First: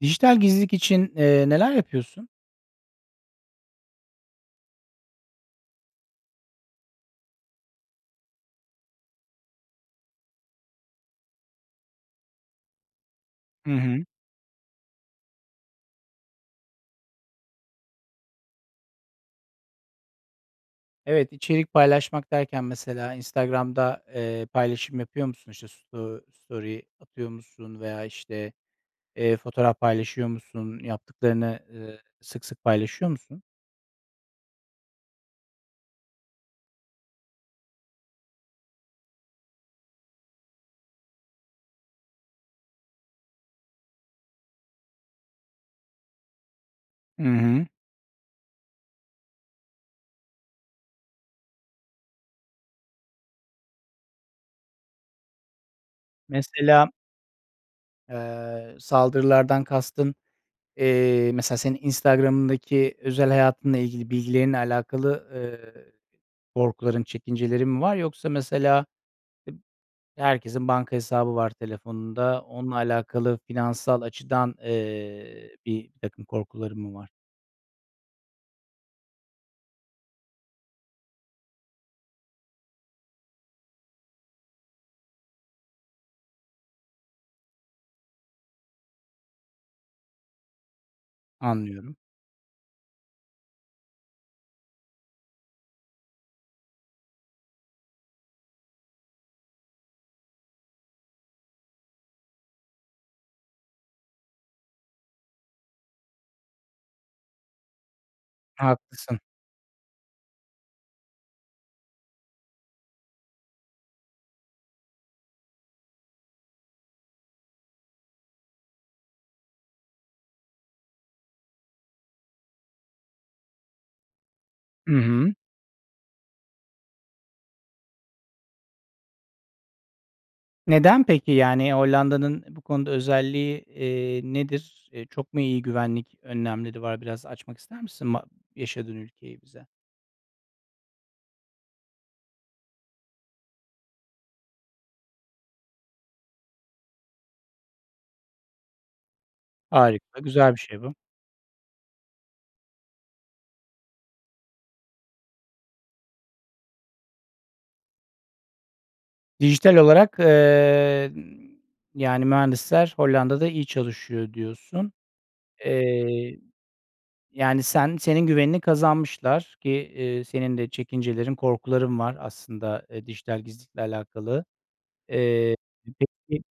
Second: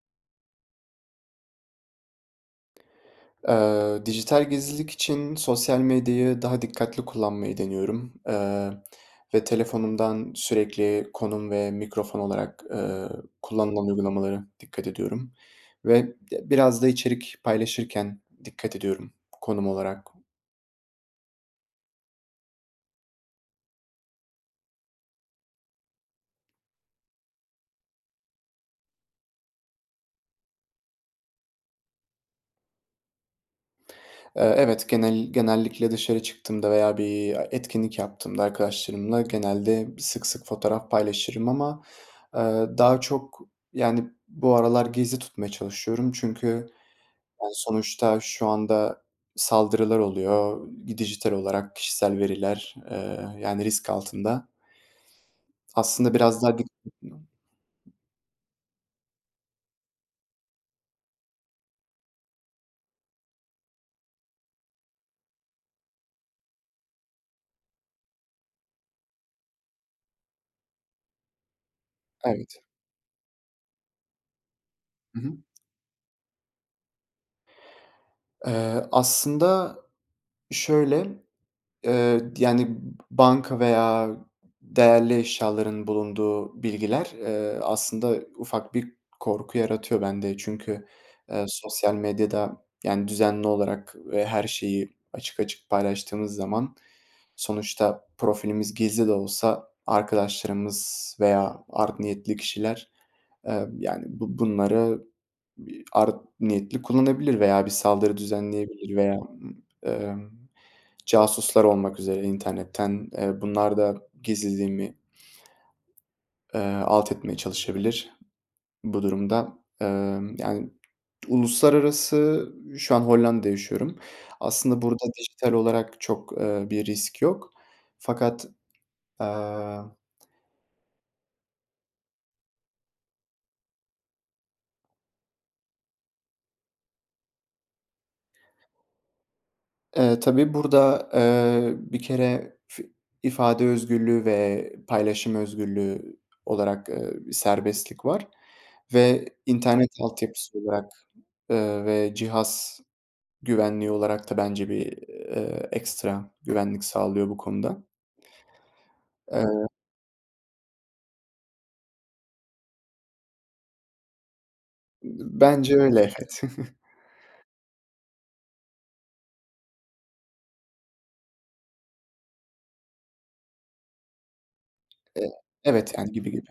Dijital gizlilik için, eee, neler yapıyorsun? Eee, dijital gizlilik için sosyal medyayı daha dikkatli kullanmayı deniyorum, eee, ve telefonumdan sürekli konum ve mikrofon olarak, eee, Hı kullanılan hı. uygulamalara dikkat ediyorum ve d biraz da içerik paylaşırken dikkat ediyorum konum olarak. Evet, içerik paylaşmak derken mesela Instagram'da, eee, paylaşım yapıyor musun? İşte sto story atıyor musun veya işte, eee, fotoğraf paylaşıyor musun? Yaptıklarını, ııı, sık sık paylaşıyor musun? Eee, evet genel genellikle dışarı çıktığımda veya bir a etkinlik yaptığımda arkadaşlarımla genelde sık sık fotoğraf paylaşırım ama, eee, daha çok, yani, bu aralar gizli tutmaya çalışıyorum. Çünkü, Hı yani, hı. sonuçta şu anda saldırılar oluyor. Gi dijital olarak kişisel veriler, eee, yani, risk altında. Aslında biraz daha dik Mesela [unintelligible] aaa, saldırılardan kastın, eee, mesela senin Instagram'ındaki özel hayatınla ilgili bilgilerinle alakalı, eee, korkuların, çekincelerin mi var? Yoksa mesela eb herkesin banka hesabı var telefonunda, Evet. onunla alakalı finansal açıdan, I hı. eee, birtakım korkuların mı var? Eee, aslında şöyle, eee, di yani, banka veya değerli eşyaların bulunduğu bilgiler, eee, aslında ufak bir korku yaratıyor bende. Çünkü, eee, sosyal Anlıyorum. medyada, yani, düzenli olarak ve her şeyi açık açık paylaştığınız zaman, sonuçta profilimiz gizli de olsa arkadaşlarımız veya art niyetli kişiler, emm, yani bu bunları bi art niyetli kullanabilir veya bir saldırı düzenleyebilir. Veya, Haklısın. ımm, emm, casuslar olmak üzere internetten, eee, bunlar da gizliliğimi, eee, alt etmeye çalışabilir. Bu durumda, emm, yani Uluslararası Şu an Hollanda'da yaşıyorum. Aslında Hı burada hı. dijital olarak çok, eee, bir risk yok fakat, aaa Neden peki, yani, Hollanda'nın e bu konuda özelliği, eee, nedir? Eee, çok mu iyi güvenlik önlemleri var? Biraz açmak ister misin ma yaşadığın ülkeyi bize? Eee, tabii burada, eee, bir kere fi ifade özgürlüğü ve paylaşım özgürlüğü olarak, eee, serbestlik var ve internet Harika, güzel altyapısı bir şey olarak, bu. ııı, ve cihaz güvenliği olarak da bence bir, eee, ekstra güvenlik sağlıyor bu konuda. Eee Dijital olarak, eee, ııı, yani, mühendisler Hollanda'da iyi çalışıyor diyorsun. Bence öyle. Eee, Evet. yani, sen senin güvenini kazanmışlar ki, eee, senin de çekincelerin, korkuların var aslında, eee, dijital gizlilikle alakalı. Eee, Eee, evet, yani, gibi peki, gibi.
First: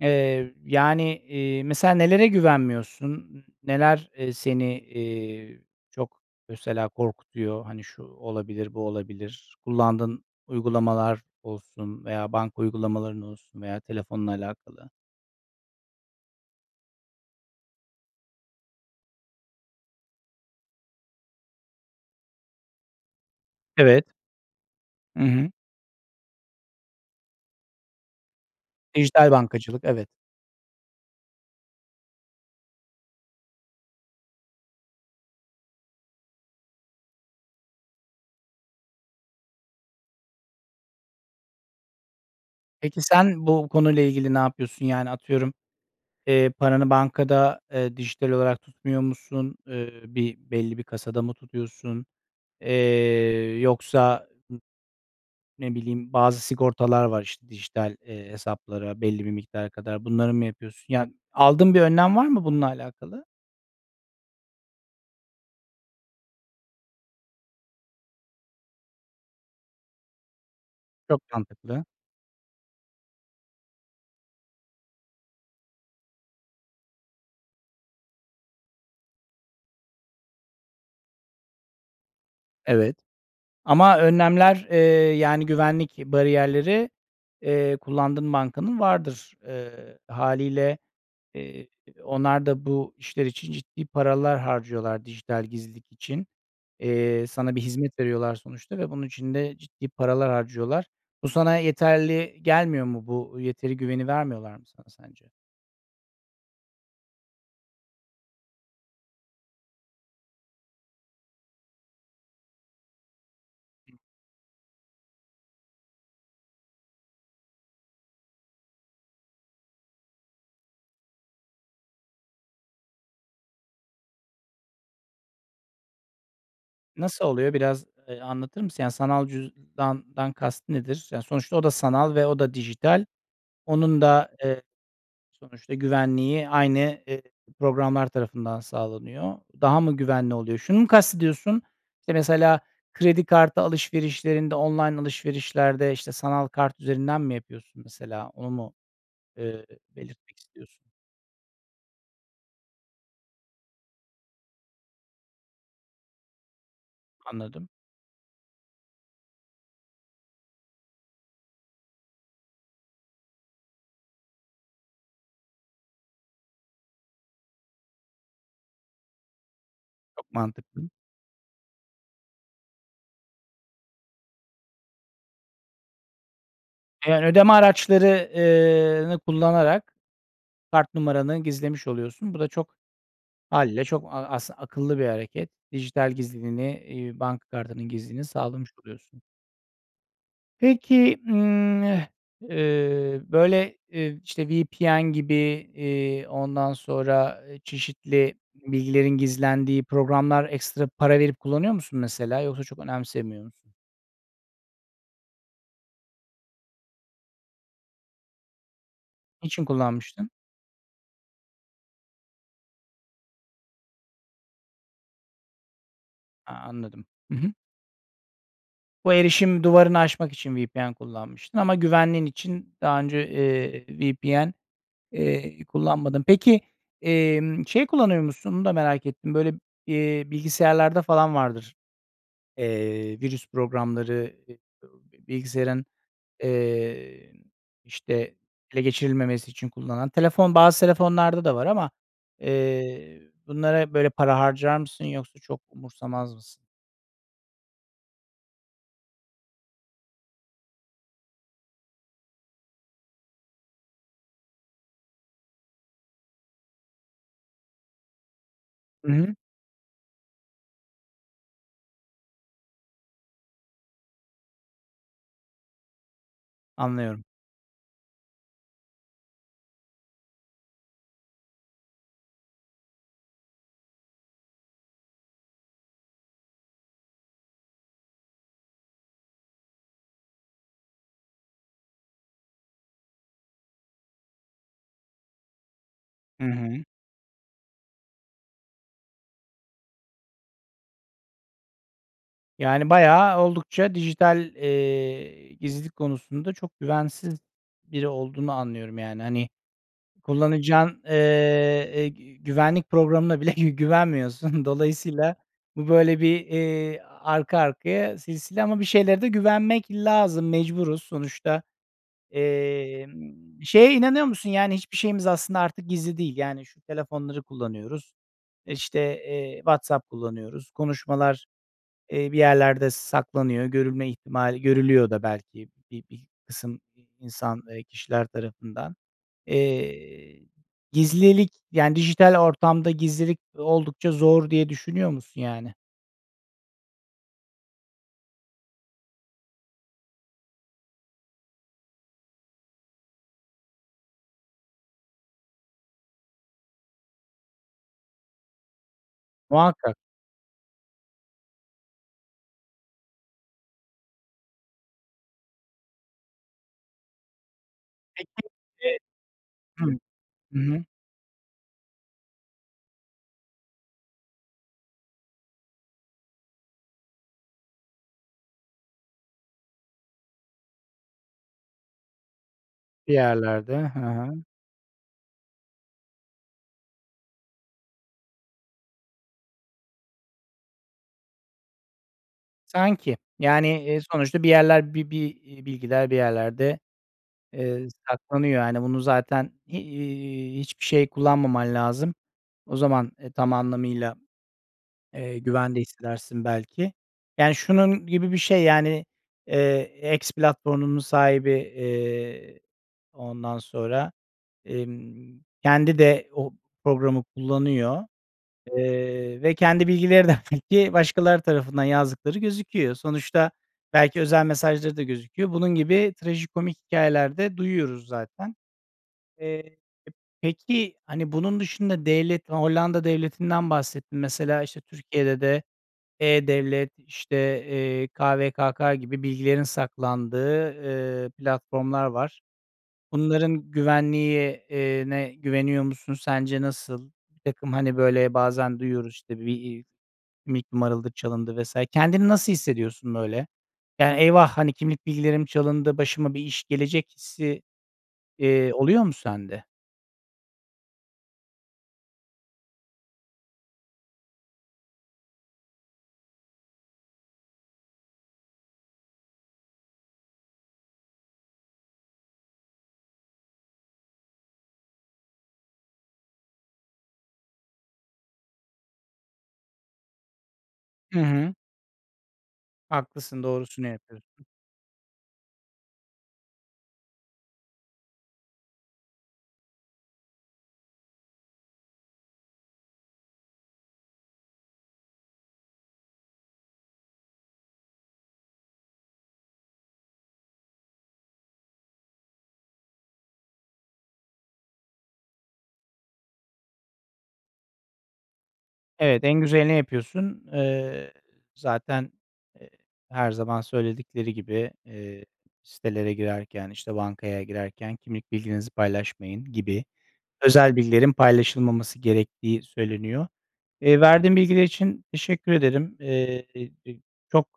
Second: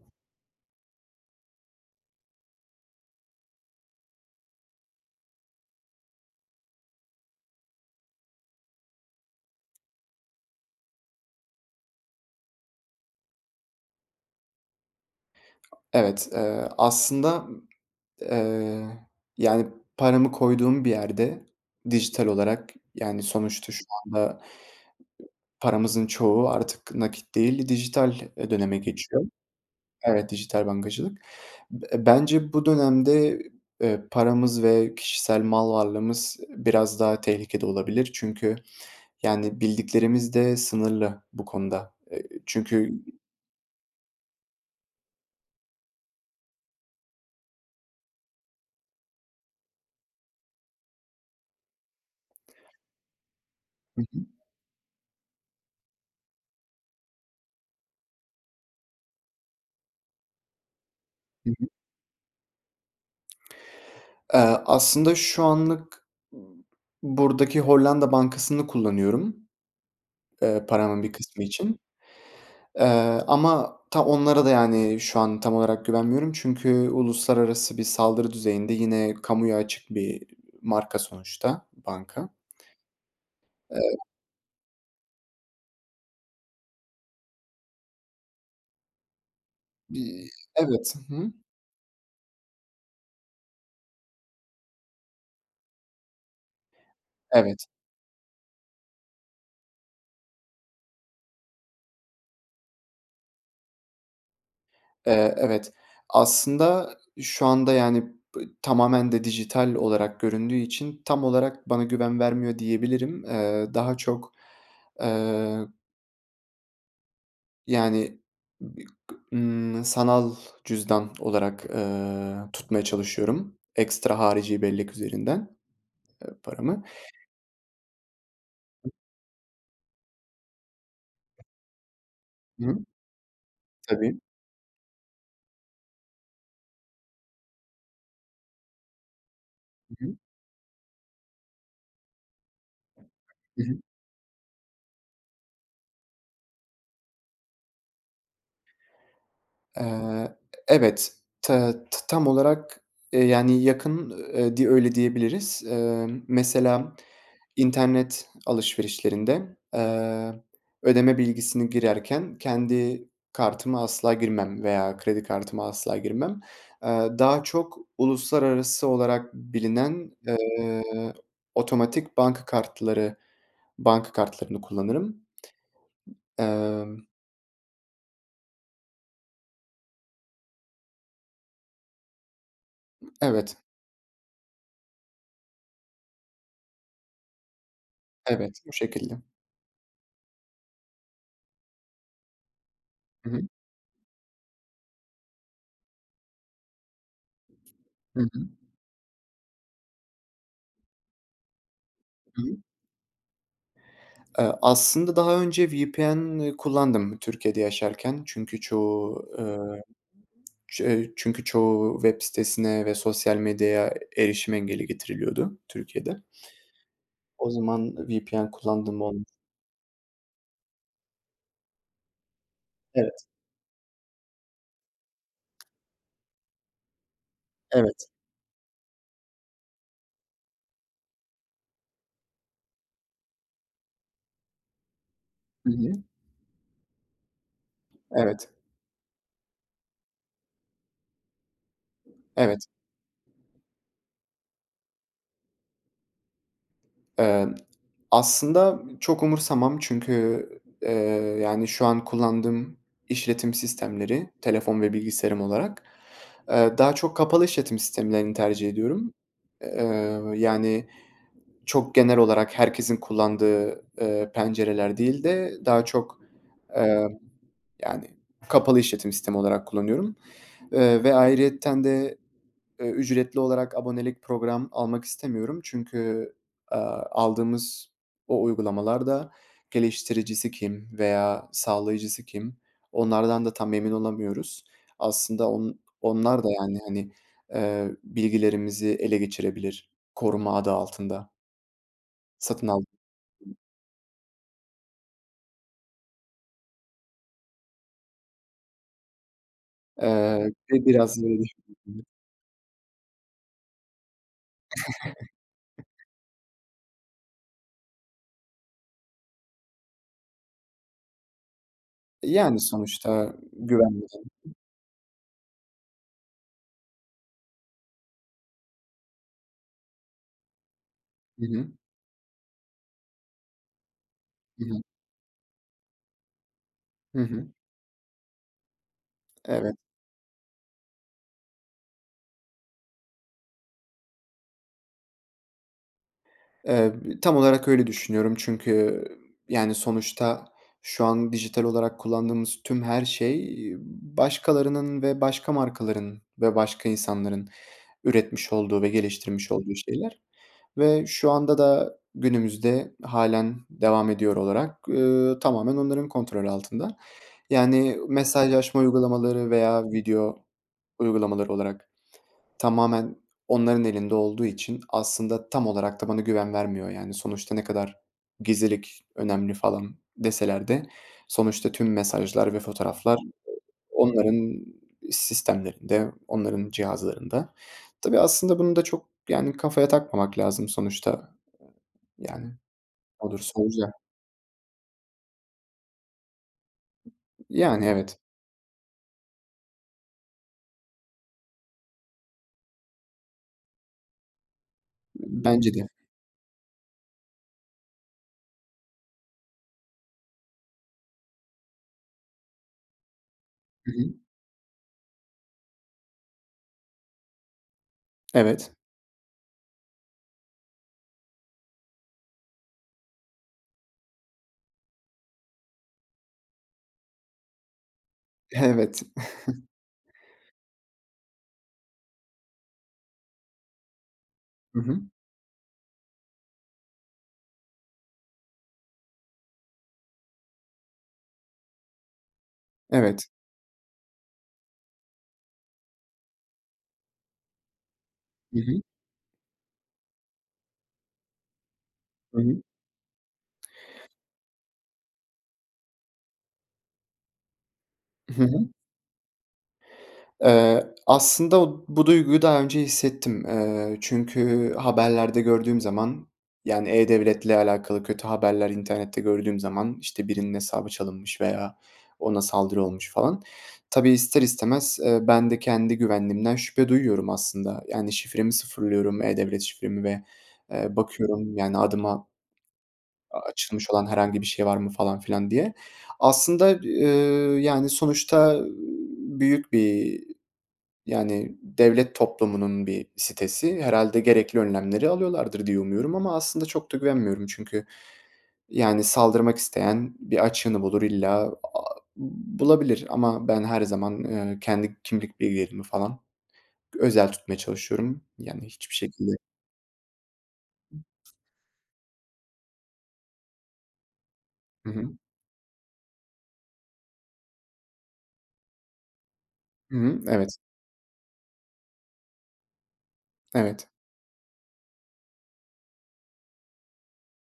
eee, yani, iii, mesela nelere güvenmiyorsun? N neler, eee, seni, eee, çok mesela korkutuyor? Hani, şu olabilir, bu olabilir, kullandığın uygulamalar olsun veya banka uygulamaların olsun veya telefonla alakalı. Evet, eee, aslında, ııı, yani paramı koyduğum bir yerde dijital olarak, yani sonuçta şu Evet. anda Hı hı. paramızın çoğu artık nakit değil, dijital, eee, döneme geçiyor. Dijital bankacılık, evet. Evet, dijital bankacılık. B bence bu dönemde, eee, paramız ve kişisel mal varlığımız biraz daha tehlikede olabilir. Çünkü yani bildiklerimiz de sınırlı bu konuda. Eee, Peki, çünkü sen bu konuyla ilgili ne yapıyorsun? Yani atıyorum, eee, paranı bankada, eee, dijital olarak tutmuyor musun? Eee, bir belli bir kasada mı tutuyorsun? Eee, Hı hı. yoksa n ne bileyim bazı sigortalar var işte dijital, eee, hesaplara belli bir miktara kadar. Bunları mı yapıyorsun? Yani Hı hı. aldığın bir önlem var mı bununla alakalı? Eee, aslında şu anlık buradaki Hollanda bankasını kullanıyorum. Eee, paramın bir Çok kısmı için, mantıklı. eee, ama ta onlara da yani şu an tam olarak güvenmiyorum, çünkü uluslararası bir saldırı düzeyinde yine kamuya açık bir, iii, marka sonuçta banka. Evet. Ama Eee önlemler, eee yani güvenlik bariyerleri, eee, kullandığın bankanın vardır, eee, Bi hâliyle. evet. Hı hı. Eee, onlar da bu işler için ciddi paralar harcıyorlar dijital gizlilik için, eee, sana bir Evet. hizmet veriyorlar sonuçta ve bunun için de ciddi paralar harcıyorlar. Bu sana yeterli gelmiyor mu? Bu yeteri güveni vermiyorlar mı sana sence? Eee, evet, aslında şu anda yani b tamamen de dijital olarak göründüğü için tam olarak bana güven vermiyor diyebilirim. Eee, daha çok, eee Yani bi kı ımm, sanal cüzdan olarak, eee, tutmaya çalışıyorum, ekstra harici bellek üzerinden, eee, paramı. Nasıl oluyor biraz, eee, anlatır mısın? Yani sanal cüzdandan kast nedir? Yani sonuçta o da sanal ve o da Hı. dijital, onun Tabii. da, eee, sonuçta güvenliği aynı, eee, programlar tarafından sağlanıyor. Daha mı Hı hı. güvenli oluyor? Şunu mu kastediyorsun? İşte mesela kredi kartı Hı hı. alışverişlerinde, online alışverişlerde, işte, sanal kart üzerinden mi yapıyorsun mesela onu mu, eee, Eee, belirtmek e istiyorsun? evet. Te t tam olarak, eee, yani yakın, eee, di öyle diyebiliriz. Emm, mesela Anladım. internet alışverişlerinde, eee, ödeme bilgisini girerken kendi kartıma asla girmem veya kredi kartıma asla girmem. Eee, daha çok uluslararası olarak bilinen, Çok eee, mantıklı. otomatik banka kartları, banka kartlarını kullanırım. Emm. Eee, yani ödeme araçları eee, nı kullanarak kart numaranı gizlemiş oluyorsun. Bu da çok Imm, evet. hâliyle çok a aslı akıllı bir hareket. Dijital gizliliğini, iii, banka kartının gizliliğini Evet, sağlamış bu şekilde. oluyorsun. Peki, ımm, e eee, Hı hı. böyle, eee, v işte, VPN gibi, eee, ondan sonra, eee, Hı çeşitli hı. bilgilerin gizlendiği programlar ekstra para verip kullanıyor musun mesela Hı hı. yoksa çok önemsemiyor musun? Eee, aslında daha önce VPN kullandım Türkiye'de yaşarken çünkü çoğu, eee, Niçin kullanmıştın? ç eee, çünkü çoğu web sitesine ve sosyal medyaya, e erişim engeli getiriliyordu Türkiye'de. A, anladım. I O hı. zaman, ııı, VPN kullandığım Bu olmu erişim duvarını aşmak için VPN kullanmıştın ama güvenliğin için daha Evet. önce, eee, VPN, eee, kullanmadın. Peki emm, şey Evet. kullanıyor musun onu da merak ettim, böyle, eee, bilgisayarlarda falan vardır. Eee, virüs programları, Hı bilgisayarın, hı. eee, n işte, Evet. ele geçirilmemesi için kullanılan telefon, bazı telefonlarda da var ama, Evet. eee, ö bunlara, böyle, para harcar mısın yoksa çok umursamaz mısın? Eee, aslında çok umursamam çünkü, eee, yani, şu an kullandığım işletim sistemleri, telefon ve bilgisayarım olarak, eee, daha çok kapalı işletim sistemlerini tercih I ediyorum. hı. Eee, ööö, yani, çok genel olarak herkesin kullandığı, eee, pencereler değil de daha çok, emm, Anlıyorum. yani, kapalı işletim sistemi olarak kullanıyorum. Iıı, ve ayrıyeten de, ööö, ücretli olarak abonelik program almak istemiyorum çünkü, aaa, aldığımız o uygulamalar da geliştiricisi kim veya sağlayıcısı kim, onlardan da tam emin olamıyoruz. Aslında on onlar Hı da, yani, hı. hani, eee, bilgilerimizi ele geçirebilir "koruma" adı altında. Satın aldım. Yani, bayağı oldukça dijital, eee, gizlilik konusunda çok güvensiz biri olduğunu anlıyorum. Yani, hani, Eee, ve kullanacağın, eee, biraz böyle [unintelligible] eee, gü güvenlik programına bile gü güvenmiyorsun. Dolayısıyla bu, böyle, bir, eee, arka arkaya silsile ama bir şeylere de güvenmek lazım, mecburuz sonuçta. Yani, sonuçta Emm, şeye güvenli inanıyor musun? [unintelligible] Yani, hiçbir şeyimiz aslında artık gizli değil, yani, şu telefonları kullanıyoruz, işte, eee, WhatsApp kullanıyoruz, konuşmalar, Hı hı. eee, bir yerlerde saklanıyor. Görülme ihtimali Hı hı. görülüyor da belki bi bir kısım i Hı hı. insan, eee, kişiler tarafından. Evet. Eee, gizlilik, yani, dijital ortamda gizlilik oldukça zor diye düşünüyor musun, yani? Eee, tam olarak öyle düşünüyorum çünkü, yani sonuçta şu an dijital olarak kullandığımız tüm her şey, eee, başkalarının ve başka markaların ve başka insanların üretmiş olduğu ve geliştirmiş olduğu Muhakkak. şeyler ve şu anda da günümüzde hâlen devam ediyor olarak, eee, tamamen onların kontrolü altında. Yani Peki mesajlaşma Evet. uygulamaları veya Hıı. video Hı hı. uygulamaları olarak tamamen onların elinde olduğu için aslında tam olarak da bana güven vermiyor yani. Sonuçta ne kadar gizlilik önemli falan deseler de sonuçta tüm mesajlar ve Bir fotoğraflar yerlerde. Hı o hı. onların sistemlerinde, onların cihazlarında. Tabii aslında bunu da çok yani kafaya takmamak lazım sonuçta. Yani Sanki. olursa Yani, olacak. eee, sonuçta bir yerler bi bir, iii, bilgiler bir yerlerde, Yani, eee, evet. saklanıyor. Hani bunu zaten, iii, hiçbir şey kullanmaman lazım. O zaman, eee, tam anlamıyla, eee, Bence güvende de. hissedersin belki, yani şunun gibi bir şey, yani, eee, X platformunun sahibi, eee, ondan Hı sonra, hı. emm, kendi de o programı kullanıyor, Evet. eee, ve kendi bilgileri de belki başkaları tarafından yazdıkları gözüküyor. Sonuçta belki özel mesajları da gözüküyor. Bunun gibi trajikomik hikâyeler de duyuyoruz zaten. Evet. Eee, peki hani bunun dışında devlet Hollanda devletinden bahsettin. Mesela Hı işte hı. Türkiye'de de e-Devlet işte, eee, KVKK gibi bilgilerin saklandığı, eee, platformlar var. Evet. Bunların güvenliği, eee, ne güveniyor musun sence nasıl? Birtakım hani böyle Hı bazen hı. duyuyoruz işte bir, iii, kimlik numaraları çalındı vs. Kendini Hı nasıl hı. hissediyorsun böyle? Yani eyvah, hani, kimlik bilgilerim çalındı, başıma bir iş gelecek hissi, Hı hı. eee, oluyor mu sende? Eee, aslında o bu duyguyu daha önce hissettim. Eee, çünkü haberlerde gördüğüm zaman, yani e-Devlet'le alakalı kötü haberler internette gördüğüm zaman işte birinin hesabı çalınmış veya ona saldırı olmuş falan. Tabii ister istemez, eee, ben de kendi güvenliğimden şüphe duyuyorum aslında. Yani şifremi sıfırlıyorum, e-Devlet şifremi ve, eee, Hı hı. bakıyorum yani adıma a Haklısın, doğrusunu açılmış olan herhangi yapıyorsun. bir şey var mı falan filan diye. Aslında, eee, yani sonuçta büyük bir, yani devlet toplumunun bir sitesi. Herhâlde gerekli önlemleri alıyorlardır diye umuyorum ama aslında çok da güvenmiyorum. Çünkü yani saldırmak isteyen bir açığını bulur illa, aaa, bulabilir. Ama ben her zaman, eee, kendi kimlik bilgilerimi falan g özel tutmaya çalışıyorum. Yani hiçbir Evet, şekilde en güzelini yapıyorsun. Eee, zaten, eee, her zaman söyledikleri gibi, Hı hı. eee, sitelere girerken, işte, bankaya girerken kimlik bilginizi paylaşmayın gibi Hı hı, evet. özel bilgilerin paylaşılmaması gerektiği söyleniyor. Evet. Eee, verdiğin bilgiler için teşekkür ederim. Eee, çok,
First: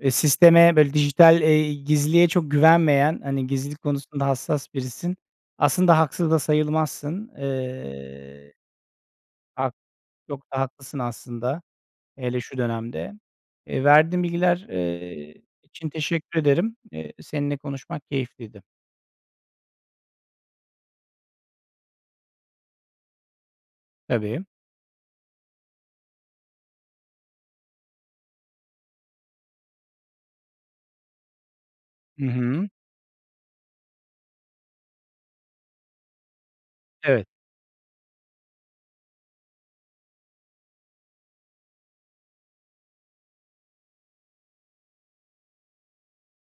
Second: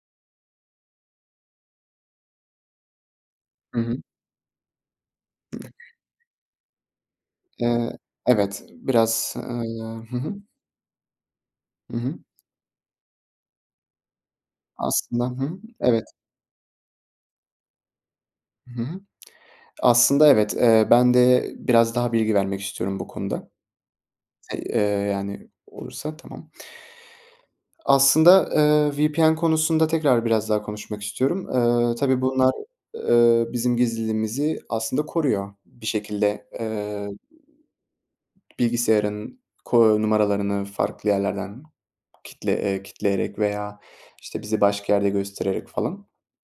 eee, sisteme böyle dijital, eee, gizliliğe çok güvenmeyen, hani Hı gizlilik hı. konusunda hassas birisin. Aslında haksız da sayılmazsın. Eee, Eee. evet. Biraz, Hak ııı, hı hı. çok da haklısın aslında, Hı hı. hele şu dönemde. Eee, verdiğin bilgiler, Aslında, hı eee, hı, için evet. teşekkür ederim. Eee, seninle konuşmak keyifliydi. Hı hı. Aslında evet, eee, ben de biraz daha bilgi vermek istiyorum bu konuda. Tabii. Eee, yani olursa, tamam. Aslında, eee, VPN konusunda tekrar biraz daha konuşmak istiyorum. Eee, tabii Hı bunlar, hı. eee, bizim gizliliğimizi aslında koruyor. Bir şekilde, eee, Evet. bilgisayarın ko numaralarını farklı yerlerden kitle eee, kilitleyerek veya işte bizi başka yerde göstererek falan.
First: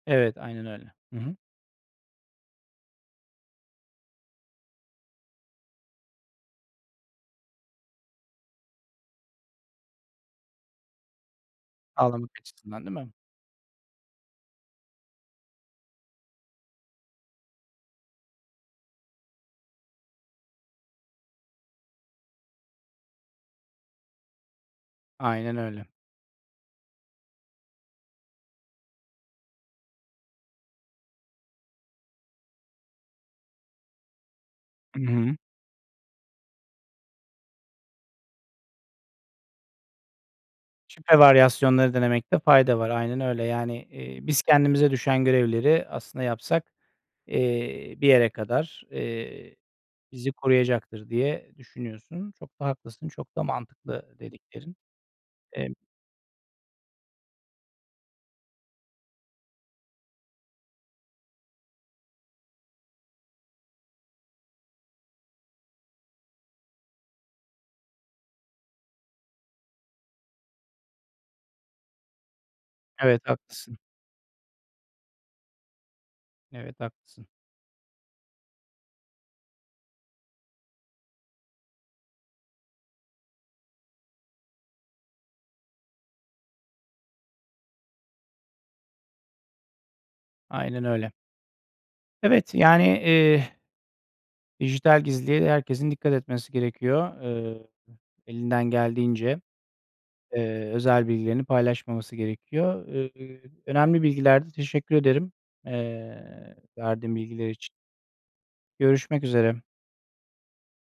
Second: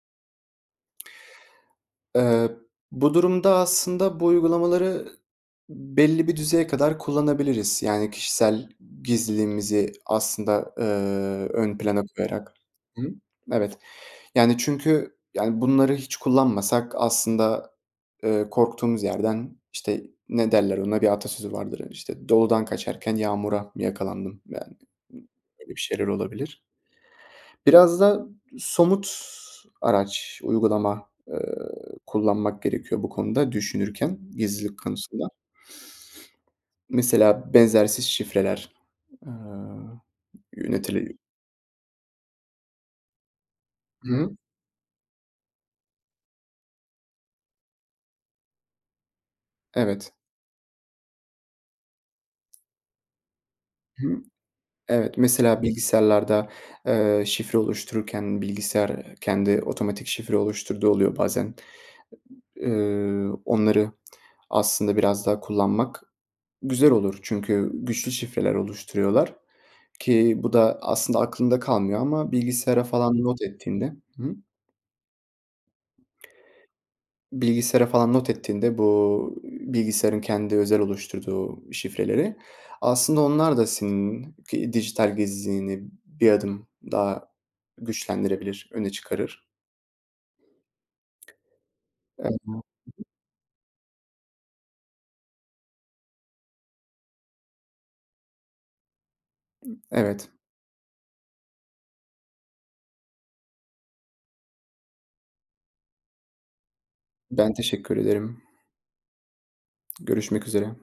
Evet, aynen öyle. Hı hı. Eee, bu durumda, aslında bu uygulamaları belli bir düzeye kadar kullanabiliriz. Yani kişisel gizliliğimizi aslında, eee, ön plana Anlamak koyarak. açısından değil Hı mi? hı, evet. Yani çünkü, yani, bunları hiç kullanmasak aslında, eee, korktuğumuz yerden, işte, ne derler ona, bir atasözü vardır. Hani, işte doludan kaçarken yağmura yakalandım. Yani m Aynen öyle bir öyle. şeyler olabilir. Biraz da somut araç, uygulama, ııı, kullanmak gerekiyor bu konuda düşünürken gizlilik Hı konusunda. hı. Mesela benzersiz şifreler, aaa, Şifre yönetili varyasyonları denemekte fayda var, aynen öyle. Yani, Hı eee, hı. biz kendimize düşen görevleri aslında yapsak, eee, bir yere kadar, eee, Evet. bizi koruyacaktır diye düşünüyorsun. Çok da haklısın, çok da Hı mantıklı hı. dediklerin. Evet, mesela Emm bilgisayarlarda, eee, şifre oluştururken, bilgisayar, eee, kendi otomatik şifre oluşturduğu oluyor bazen. Iıı, onları aslında biraz daha kullanmak güzel olur. Çünkü güçlü şifreler oluşturuyorlar ki bu da aslında aklında kalmıyor ama bilgisayara falan Evet, not haklısın. ettiğinde Hı hı. Evet, haklısın. bilgisayara falan not ettiğinde, bu, ııı, bilgisayarın kendi özel oluşturduğu şifreleri, aslında onlar da senin ki dijital gizliliğini bir adım daha güçlendirebilir, öne çıkarır. Aynen öyle. Evet, yani [unintelligible] eee dijital gizliliğe herkesin dikkat etmesi gerekiyor. Eee, elinden geldiğince, Evet. eee, özel bilgilerini paylaşmaması gerekiyor. Iıı, önemli bilgilerdi. Teşekkür ederim, eee, verdiğin bilgiler Ben için. teşekkür ederim. Görüşmek üzere. Görüşmek üzere.